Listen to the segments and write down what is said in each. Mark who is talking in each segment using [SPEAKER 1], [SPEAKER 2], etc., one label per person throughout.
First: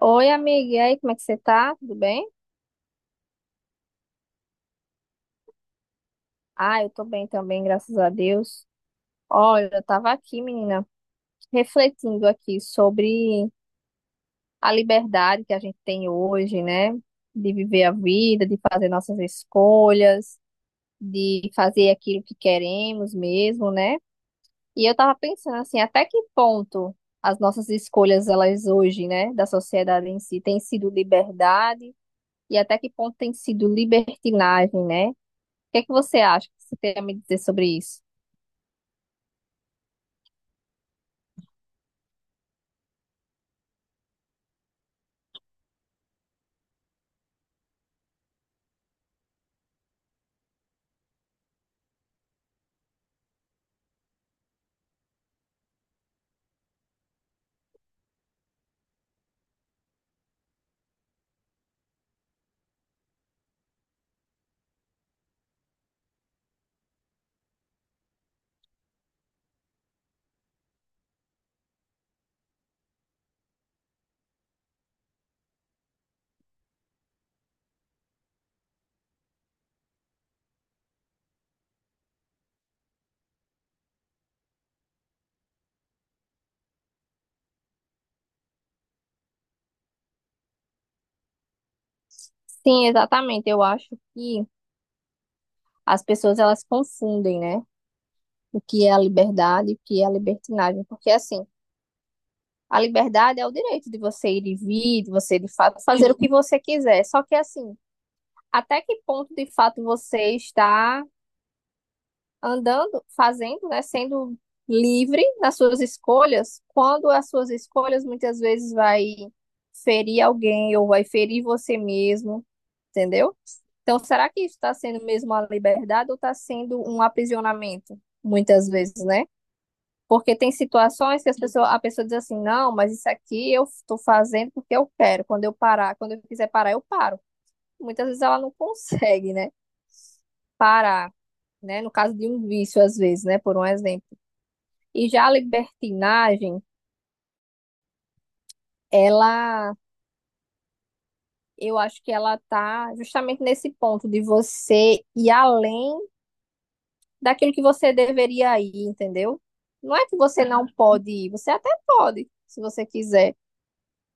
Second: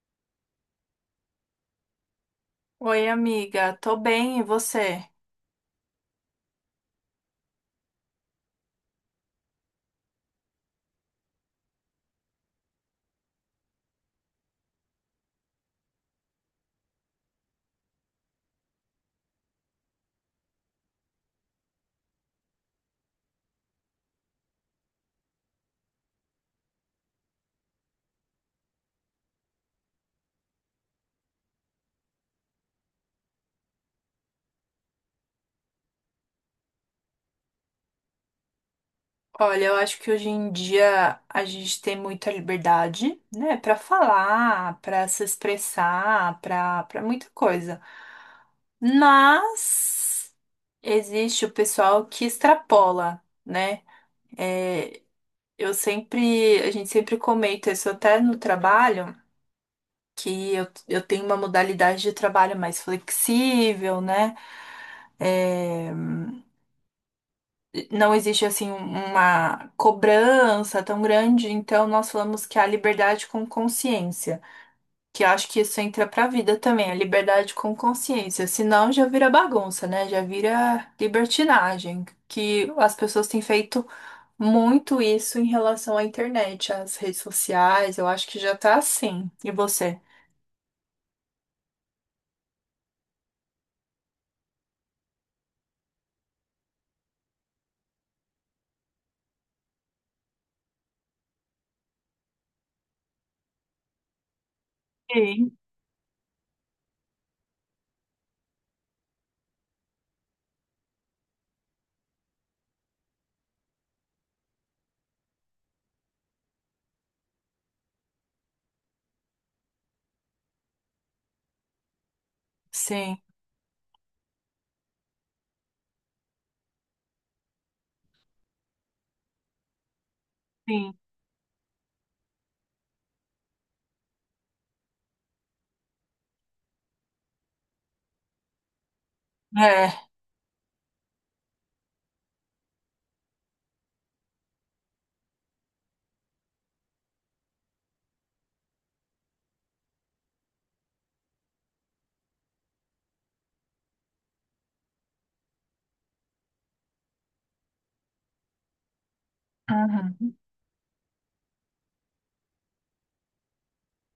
[SPEAKER 1] Oi, amiga, e aí, como é que você tá? Tudo bem?
[SPEAKER 2] Oi, amiga, tô bem, e você?
[SPEAKER 1] Ah, eu tô bem também, graças a Deus. Olha, eu tava aqui, menina, refletindo aqui sobre a liberdade que a gente tem hoje, né? De viver a vida, de fazer nossas escolhas, de fazer aquilo que queremos mesmo, né? E eu tava pensando assim, até que ponto as nossas escolhas, elas hoje, né, da sociedade em si, têm sido liberdade e até que ponto tem sido libertinagem, né? O que é que você acha que você tem a me dizer sobre isso?
[SPEAKER 2] Olha, eu acho que hoje em dia a gente tem muita liberdade, né, pra falar, pra se expressar, pra para muita coisa. Mas existe o pessoal que extrapola, né? É, eu sempre, a gente sempre comenta isso até no trabalho, que eu tenho uma modalidade de trabalho mais flexível, né? É, não existe assim uma cobrança tão grande, então nós falamos que é a liberdade com consciência, que eu acho que isso entra pra vida também, a liberdade com consciência, senão já vira bagunça, né? Já vira libertinagem, que as pessoas têm feito muito isso em relação à internet, às redes sociais, eu acho que já tá assim. E você?
[SPEAKER 1] Sim, exatamente. Eu acho que as pessoas elas confundem, né? O que é a liberdade e o que é a libertinagem. Porque, assim, a liberdade é o direito de você ir e vir, de você, de
[SPEAKER 2] Sim,
[SPEAKER 1] fato, fazer o que você quiser. Só que, assim, até que ponto, de fato, você está andando, fazendo, né? Sendo livre nas suas escolhas, quando as suas escolhas muitas vezes vai ferir alguém ou vai ferir você mesmo
[SPEAKER 2] sim.
[SPEAKER 1] entendeu? Então, será que isso está sendo mesmo uma liberdade ou está sendo um aprisionamento, muitas vezes, né? Porque tem
[SPEAKER 2] Sim.
[SPEAKER 1] situações que as pessoas, a pessoa diz assim, não, mas isso aqui eu estou fazendo porque eu quero. Quando eu parar, quando eu quiser parar, eu paro. Muitas vezes ela não consegue, né?
[SPEAKER 2] É.
[SPEAKER 1] Parar, né? No caso de um vício, às vezes, né? Por um exemplo. E já a libertinagem, ela, eu acho que ela tá justamente nesse ponto de você ir além daquilo que você deveria ir, entendeu? Não é que
[SPEAKER 2] Uhum.
[SPEAKER 1] você não pode ir, você até pode, se você quiser,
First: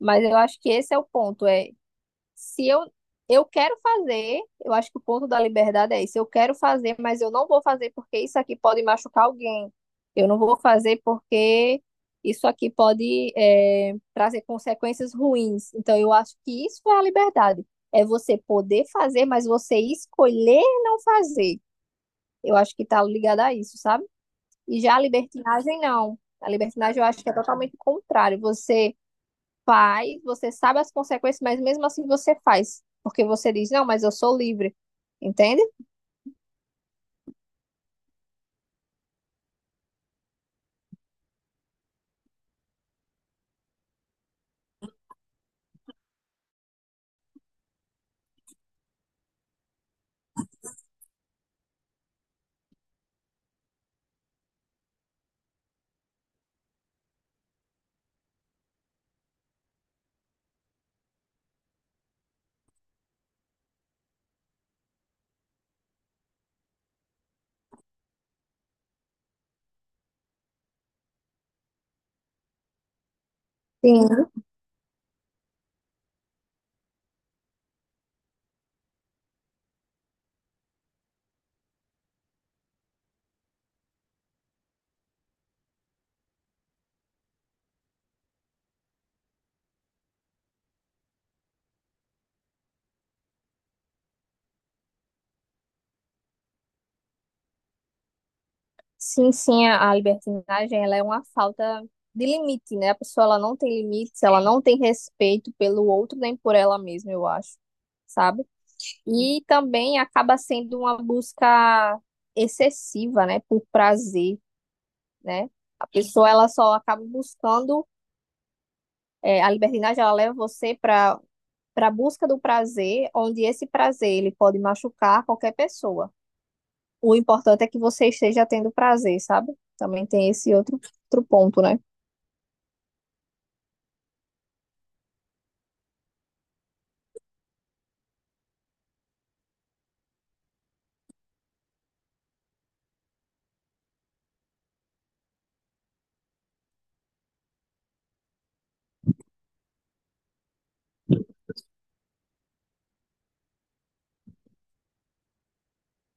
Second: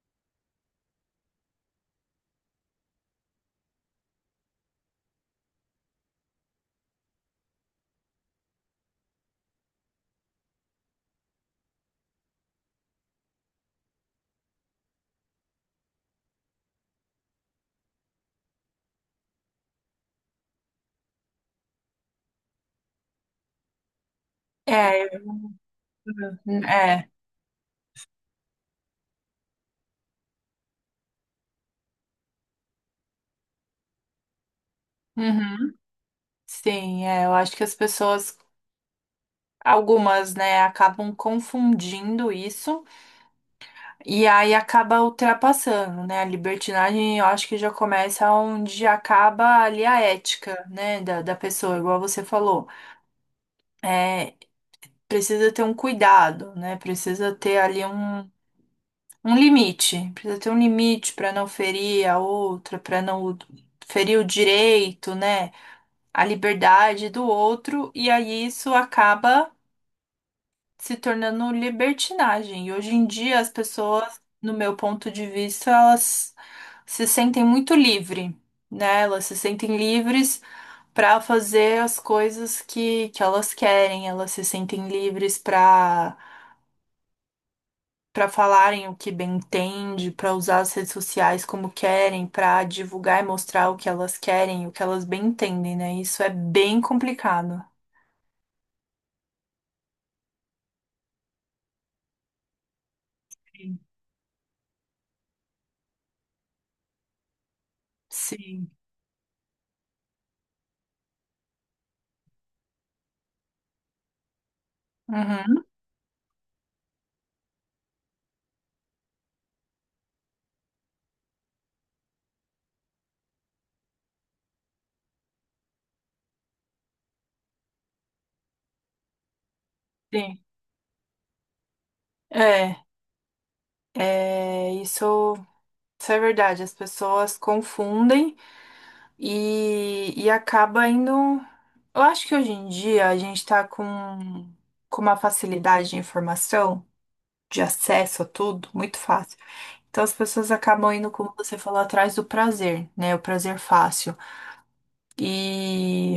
[SPEAKER 1] mas eu acho que esse é o ponto, é se eu quero fazer, eu acho que o ponto da liberdade é esse, eu quero fazer, mas eu não vou fazer porque isso aqui pode machucar alguém. Eu não vou fazer porque isso aqui pode é, trazer consequências ruins. Então, eu acho que isso é a liberdade. É você poder fazer, mas você escolher não fazer. Eu acho que tá ligado a isso, sabe? E já a
[SPEAKER 2] É,
[SPEAKER 1] libertinagem, não. A libertinagem eu
[SPEAKER 2] é.
[SPEAKER 1] acho que é totalmente o contrário. Você faz, você sabe as consequências, mas mesmo assim você faz. Porque você diz, não, mas eu sou livre. Entende?
[SPEAKER 2] Uhum. Sim, é, eu acho que as pessoas algumas, né, acabam confundindo isso e aí acaba ultrapassando, né? A libertinagem eu acho que já começa onde acaba ali a ética, né, da pessoa, igual você falou. É, precisa ter um cuidado, né? Precisa ter ali um limite, precisa ter um limite para não ferir a outra, para não ferir o direito, né? A liberdade do outro, e aí isso acaba se tornando libertinagem. E hoje em dia as pessoas,
[SPEAKER 1] Sim.
[SPEAKER 2] no meu ponto de vista, elas se sentem muito livre, né? Elas se sentem livres para fazer as coisas que elas querem, elas se sentem livres para falarem o que bem entende, para usar as redes sociais como querem, para divulgar e mostrar o que elas querem, o que elas bem entendem, né? Isso é bem complicado.
[SPEAKER 1] Sim, sim, a libertinagem, ela é uma falta de limite, né? A pessoa, ela não tem limites, ela não tem respeito pelo outro nem por ela mesma, eu acho, sabe?
[SPEAKER 2] Sim.
[SPEAKER 1] E também acaba sendo uma busca excessiva, né? Por prazer, né?
[SPEAKER 2] Uhum.
[SPEAKER 1] A pessoa, ela só acaba buscando é, a libertinagem ela leva você para a busca do prazer, onde esse prazer ele pode machucar qualquer pessoa. O importante é que você esteja tendo prazer, sabe? Também tem
[SPEAKER 2] Sim.
[SPEAKER 1] esse outro ponto, né?
[SPEAKER 2] É, isso. Isso é verdade, as pessoas confundem e acaba indo. Eu acho que hoje em dia a gente tá com uma facilidade de informação, de acesso a tudo, muito fácil. Então as pessoas acabam indo, como você falou, atrás do prazer, né? O prazer fácil. E,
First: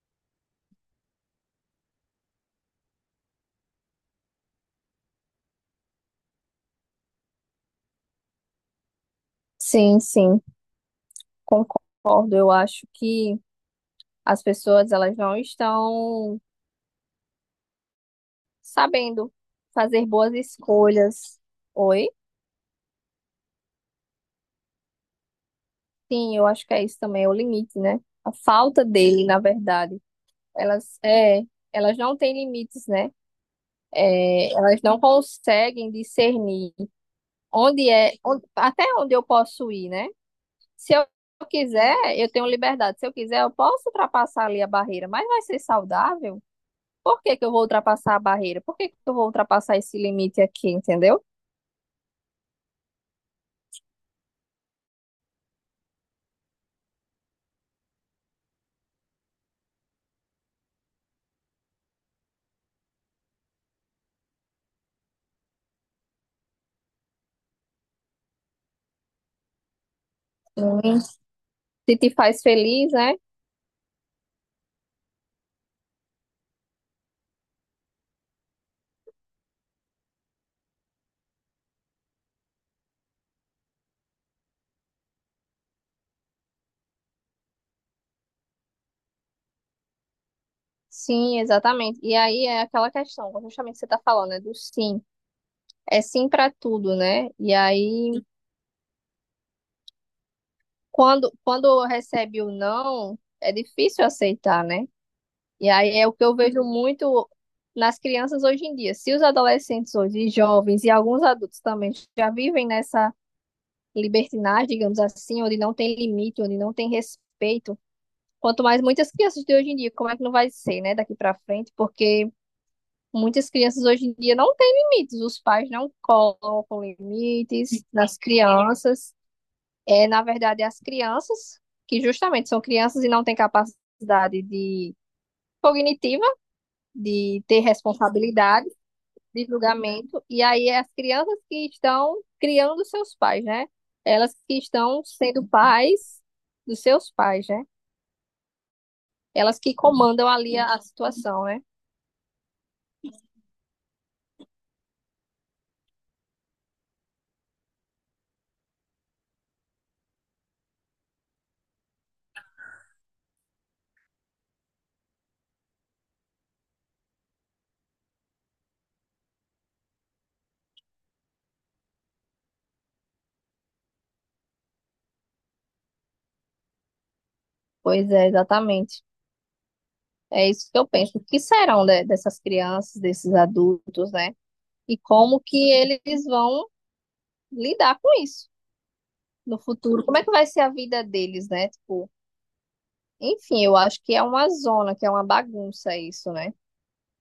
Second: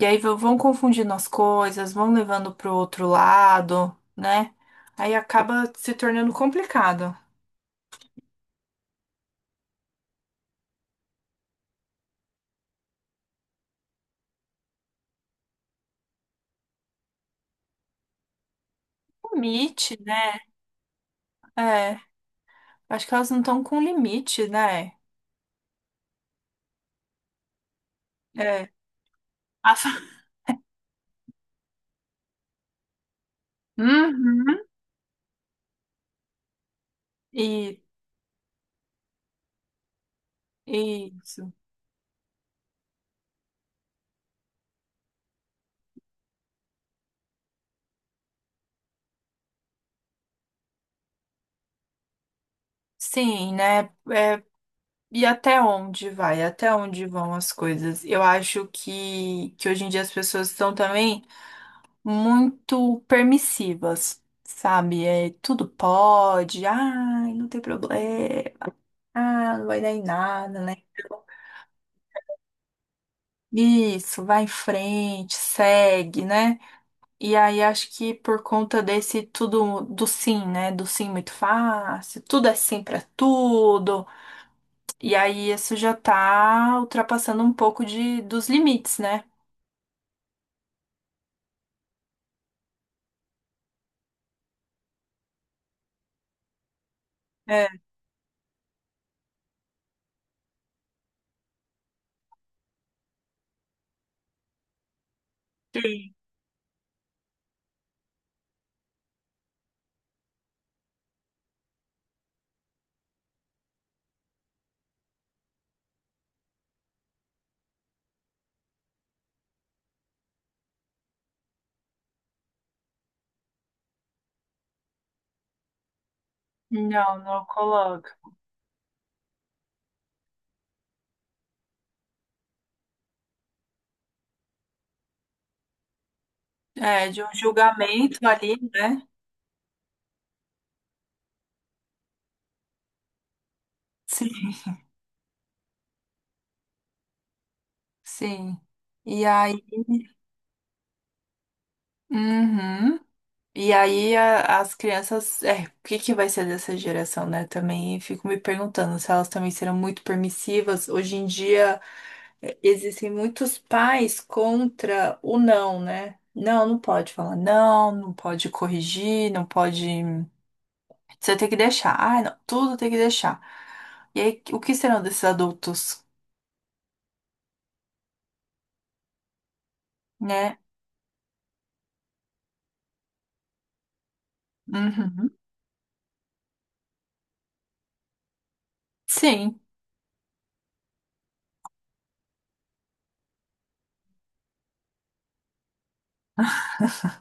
[SPEAKER 2] e aí vão confundindo as coisas, vão levando pro outro lado, né? Aí acaba se tornando complicado.
[SPEAKER 1] Sim, sim, concordo. Eu acho que as pessoas elas não estão sabendo
[SPEAKER 2] Limite,
[SPEAKER 1] fazer boas
[SPEAKER 2] né?
[SPEAKER 1] escolhas.
[SPEAKER 2] É,
[SPEAKER 1] Oi?
[SPEAKER 2] acho que elas não estão com limite, né?
[SPEAKER 1] Sim, eu acho que é isso também, é o limite, né? A
[SPEAKER 2] É.
[SPEAKER 1] falta dele, na
[SPEAKER 2] A fa-
[SPEAKER 1] verdade. Elas, é, elas não têm limites, né? É,
[SPEAKER 2] Uhum.
[SPEAKER 1] elas não conseguem discernir
[SPEAKER 2] E,
[SPEAKER 1] até onde eu posso ir, né? Se eu
[SPEAKER 2] isso.
[SPEAKER 1] quiser, eu tenho liberdade. Se eu quiser, eu posso ultrapassar ali a barreira, mas vai ser saudável? Por que que eu vou ultrapassar a barreira? Por que que eu vou ultrapassar esse limite aqui, entendeu?
[SPEAKER 2] Sim, né? É, e até onde vai? Até onde vão as coisas? Eu acho que hoje em dia as pessoas estão também muito permissivas, sabe? É, tudo pode, ai, não tem problema, ah, não vai dar em nada, né?
[SPEAKER 1] Hum.
[SPEAKER 2] Então,
[SPEAKER 1] Se te faz feliz, né?
[SPEAKER 2] isso, vai em frente, segue, né? E aí acho que por conta desse tudo do sim, né? Do sim muito fácil, tudo é sim pra tudo. E aí isso já tá ultrapassando um pouco de dos limites, né?
[SPEAKER 1] Sim, exatamente. E aí é aquela questão, justamente você tá falando, né, do sim. É sim para tudo, né? E
[SPEAKER 2] É,
[SPEAKER 1] aí, quando recebe o não, é difícil aceitar, né? E aí é o
[SPEAKER 2] sim.
[SPEAKER 1] que eu vejo muito nas crianças hoje em dia. Se os adolescentes hoje, e jovens e alguns adultos também já vivem nessa libertinagem, digamos assim, onde não tem limite, onde não tem respeito, quanto mais muitas crianças de hoje em dia, como é que não vai ser, né, daqui para frente? Porque muitas crianças hoje em dia não têm limites, os pais não colocam
[SPEAKER 2] Não, não
[SPEAKER 1] limites
[SPEAKER 2] coloca.
[SPEAKER 1] nas crianças. É, na verdade, as crianças que justamente são crianças e não têm capacidade de cognitiva
[SPEAKER 2] É, de um
[SPEAKER 1] de ter
[SPEAKER 2] julgamento ali,
[SPEAKER 1] responsabilidade,
[SPEAKER 2] né?
[SPEAKER 1] de julgamento, e aí as crianças que estão criando seus pais, né?
[SPEAKER 2] Sim.
[SPEAKER 1] Elas que estão sendo pais dos seus pais, né?
[SPEAKER 2] Sim. E
[SPEAKER 1] Elas
[SPEAKER 2] aí,
[SPEAKER 1] que comandam ali a situação, né?
[SPEAKER 2] uhum. E aí as crianças, é, o que que vai ser dessa geração, né? Também fico me perguntando se elas também serão muito permissivas. Hoje em dia é, existem muitos pais contra o não, né? Não, não pode falar não, não pode corrigir, não pode. Você tem que deixar. Ah, não, tudo tem que deixar. E aí, o que serão desses adultos,
[SPEAKER 1] Pois é, exatamente. É
[SPEAKER 2] né?
[SPEAKER 1] isso que eu penso. O que serão dessas crianças, desses adultos, né? E
[SPEAKER 2] Uhum.
[SPEAKER 1] como que eles vão lidar com isso no
[SPEAKER 2] Sim,
[SPEAKER 1] futuro? Como é que vai ser a vida deles, né? Tipo, enfim, eu acho que é uma zona, que é uma bagunça isso, né?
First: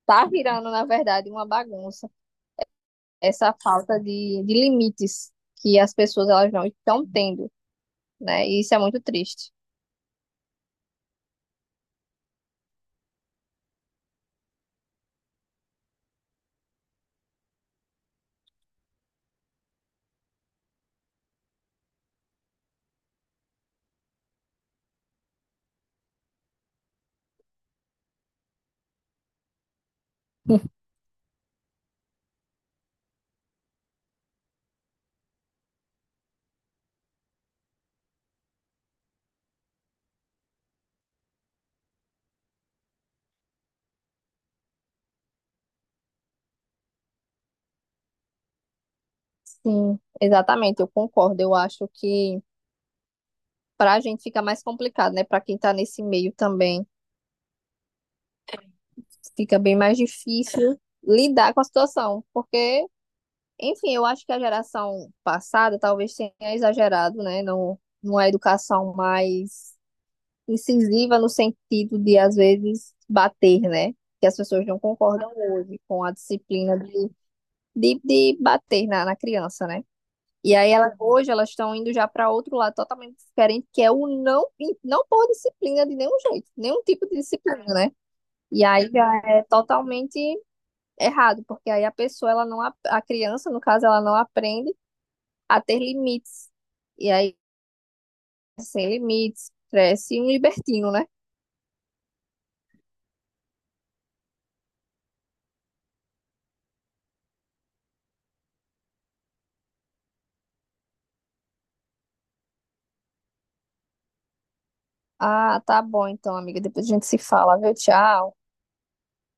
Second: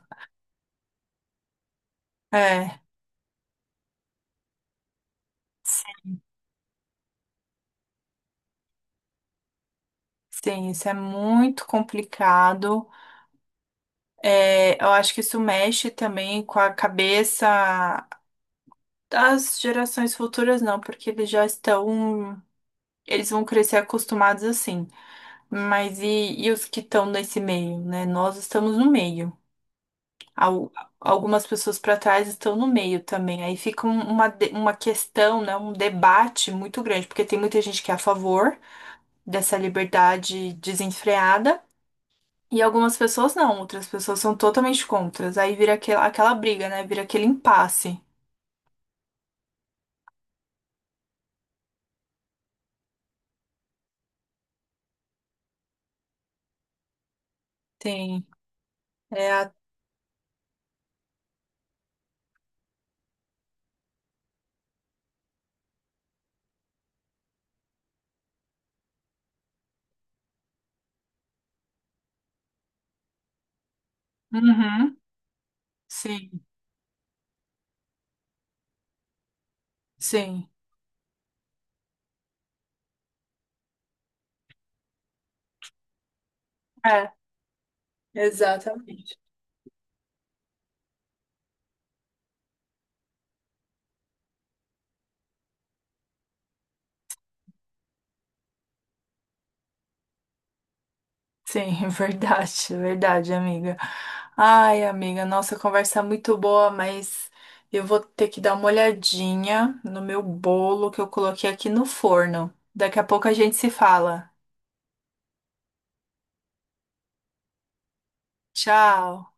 [SPEAKER 1] Tá virando, na verdade, uma bagunça
[SPEAKER 2] é.
[SPEAKER 1] essa falta de limites que as pessoas elas não estão tendo, né? E isso é muito triste.
[SPEAKER 2] Sim, isso é muito complicado. É, eu acho que isso mexe também com a cabeça das gerações futuras, não, porque eles já estão, eles vão crescer acostumados assim. Mas e os que estão nesse meio, né? Nós estamos no meio. Al- Algumas pessoas para trás estão no meio também. Aí fica uma questão, né? Um debate muito grande, porque tem muita gente que é a favor dessa liberdade desenfreada. E algumas pessoas não, outras pessoas são totalmente contras. Aí vira aquela briga, né? Vira aquele impasse.
[SPEAKER 1] Sim, exatamente, eu concordo. Eu acho que para a gente fica mais complicado, né? Para quem tá nesse meio também,
[SPEAKER 2] Sim. É a...
[SPEAKER 1] fica bem mais difícil lidar com a situação, porque, enfim, eu acho que a geração passada talvez tenha exagerado, né, no, numa educação mais incisiva no sentido de, às vezes, bater, né? Que as pessoas não
[SPEAKER 2] Uhum.
[SPEAKER 1] concordam hoje com a
[SPEAKER 2] Sim,
[SPEAKER 1] disciplina de bater na criança, né?
[SPEAKER 2] sim.
[SPEAKER 1] E aí ela, hoje elas estão indo já para outro lado totalmente diferente, que é o não, não por disciplina de nenhum jeito, nenhum tipo
[SPEAKER 2] É,
[SPEAKER 1] de disciplina, né? E aí já
[SPEAKER 2] exatamente.
[SPEAKER 1] é totalmente errado, porque aí a pessoa, ela não, a criança, no caso, ela não aprende a ter limites. E aí, sem limites, cresce um libertino, né?
[SPEAKER 2] Sim, verdade, é verdade, amiga. Ai, amiga, nossa, a conversa é muito boa, mas eu vou ter que dar uma olhadinha no meu bolo que eu coloquei aqui no forno. Daqui a pouco a gente se fala.
[SPEAKER 1] Ah, tá bom então, amiga. Depois a gente se fala, viu? Tchau.
[SPEAKER 2] Tchau.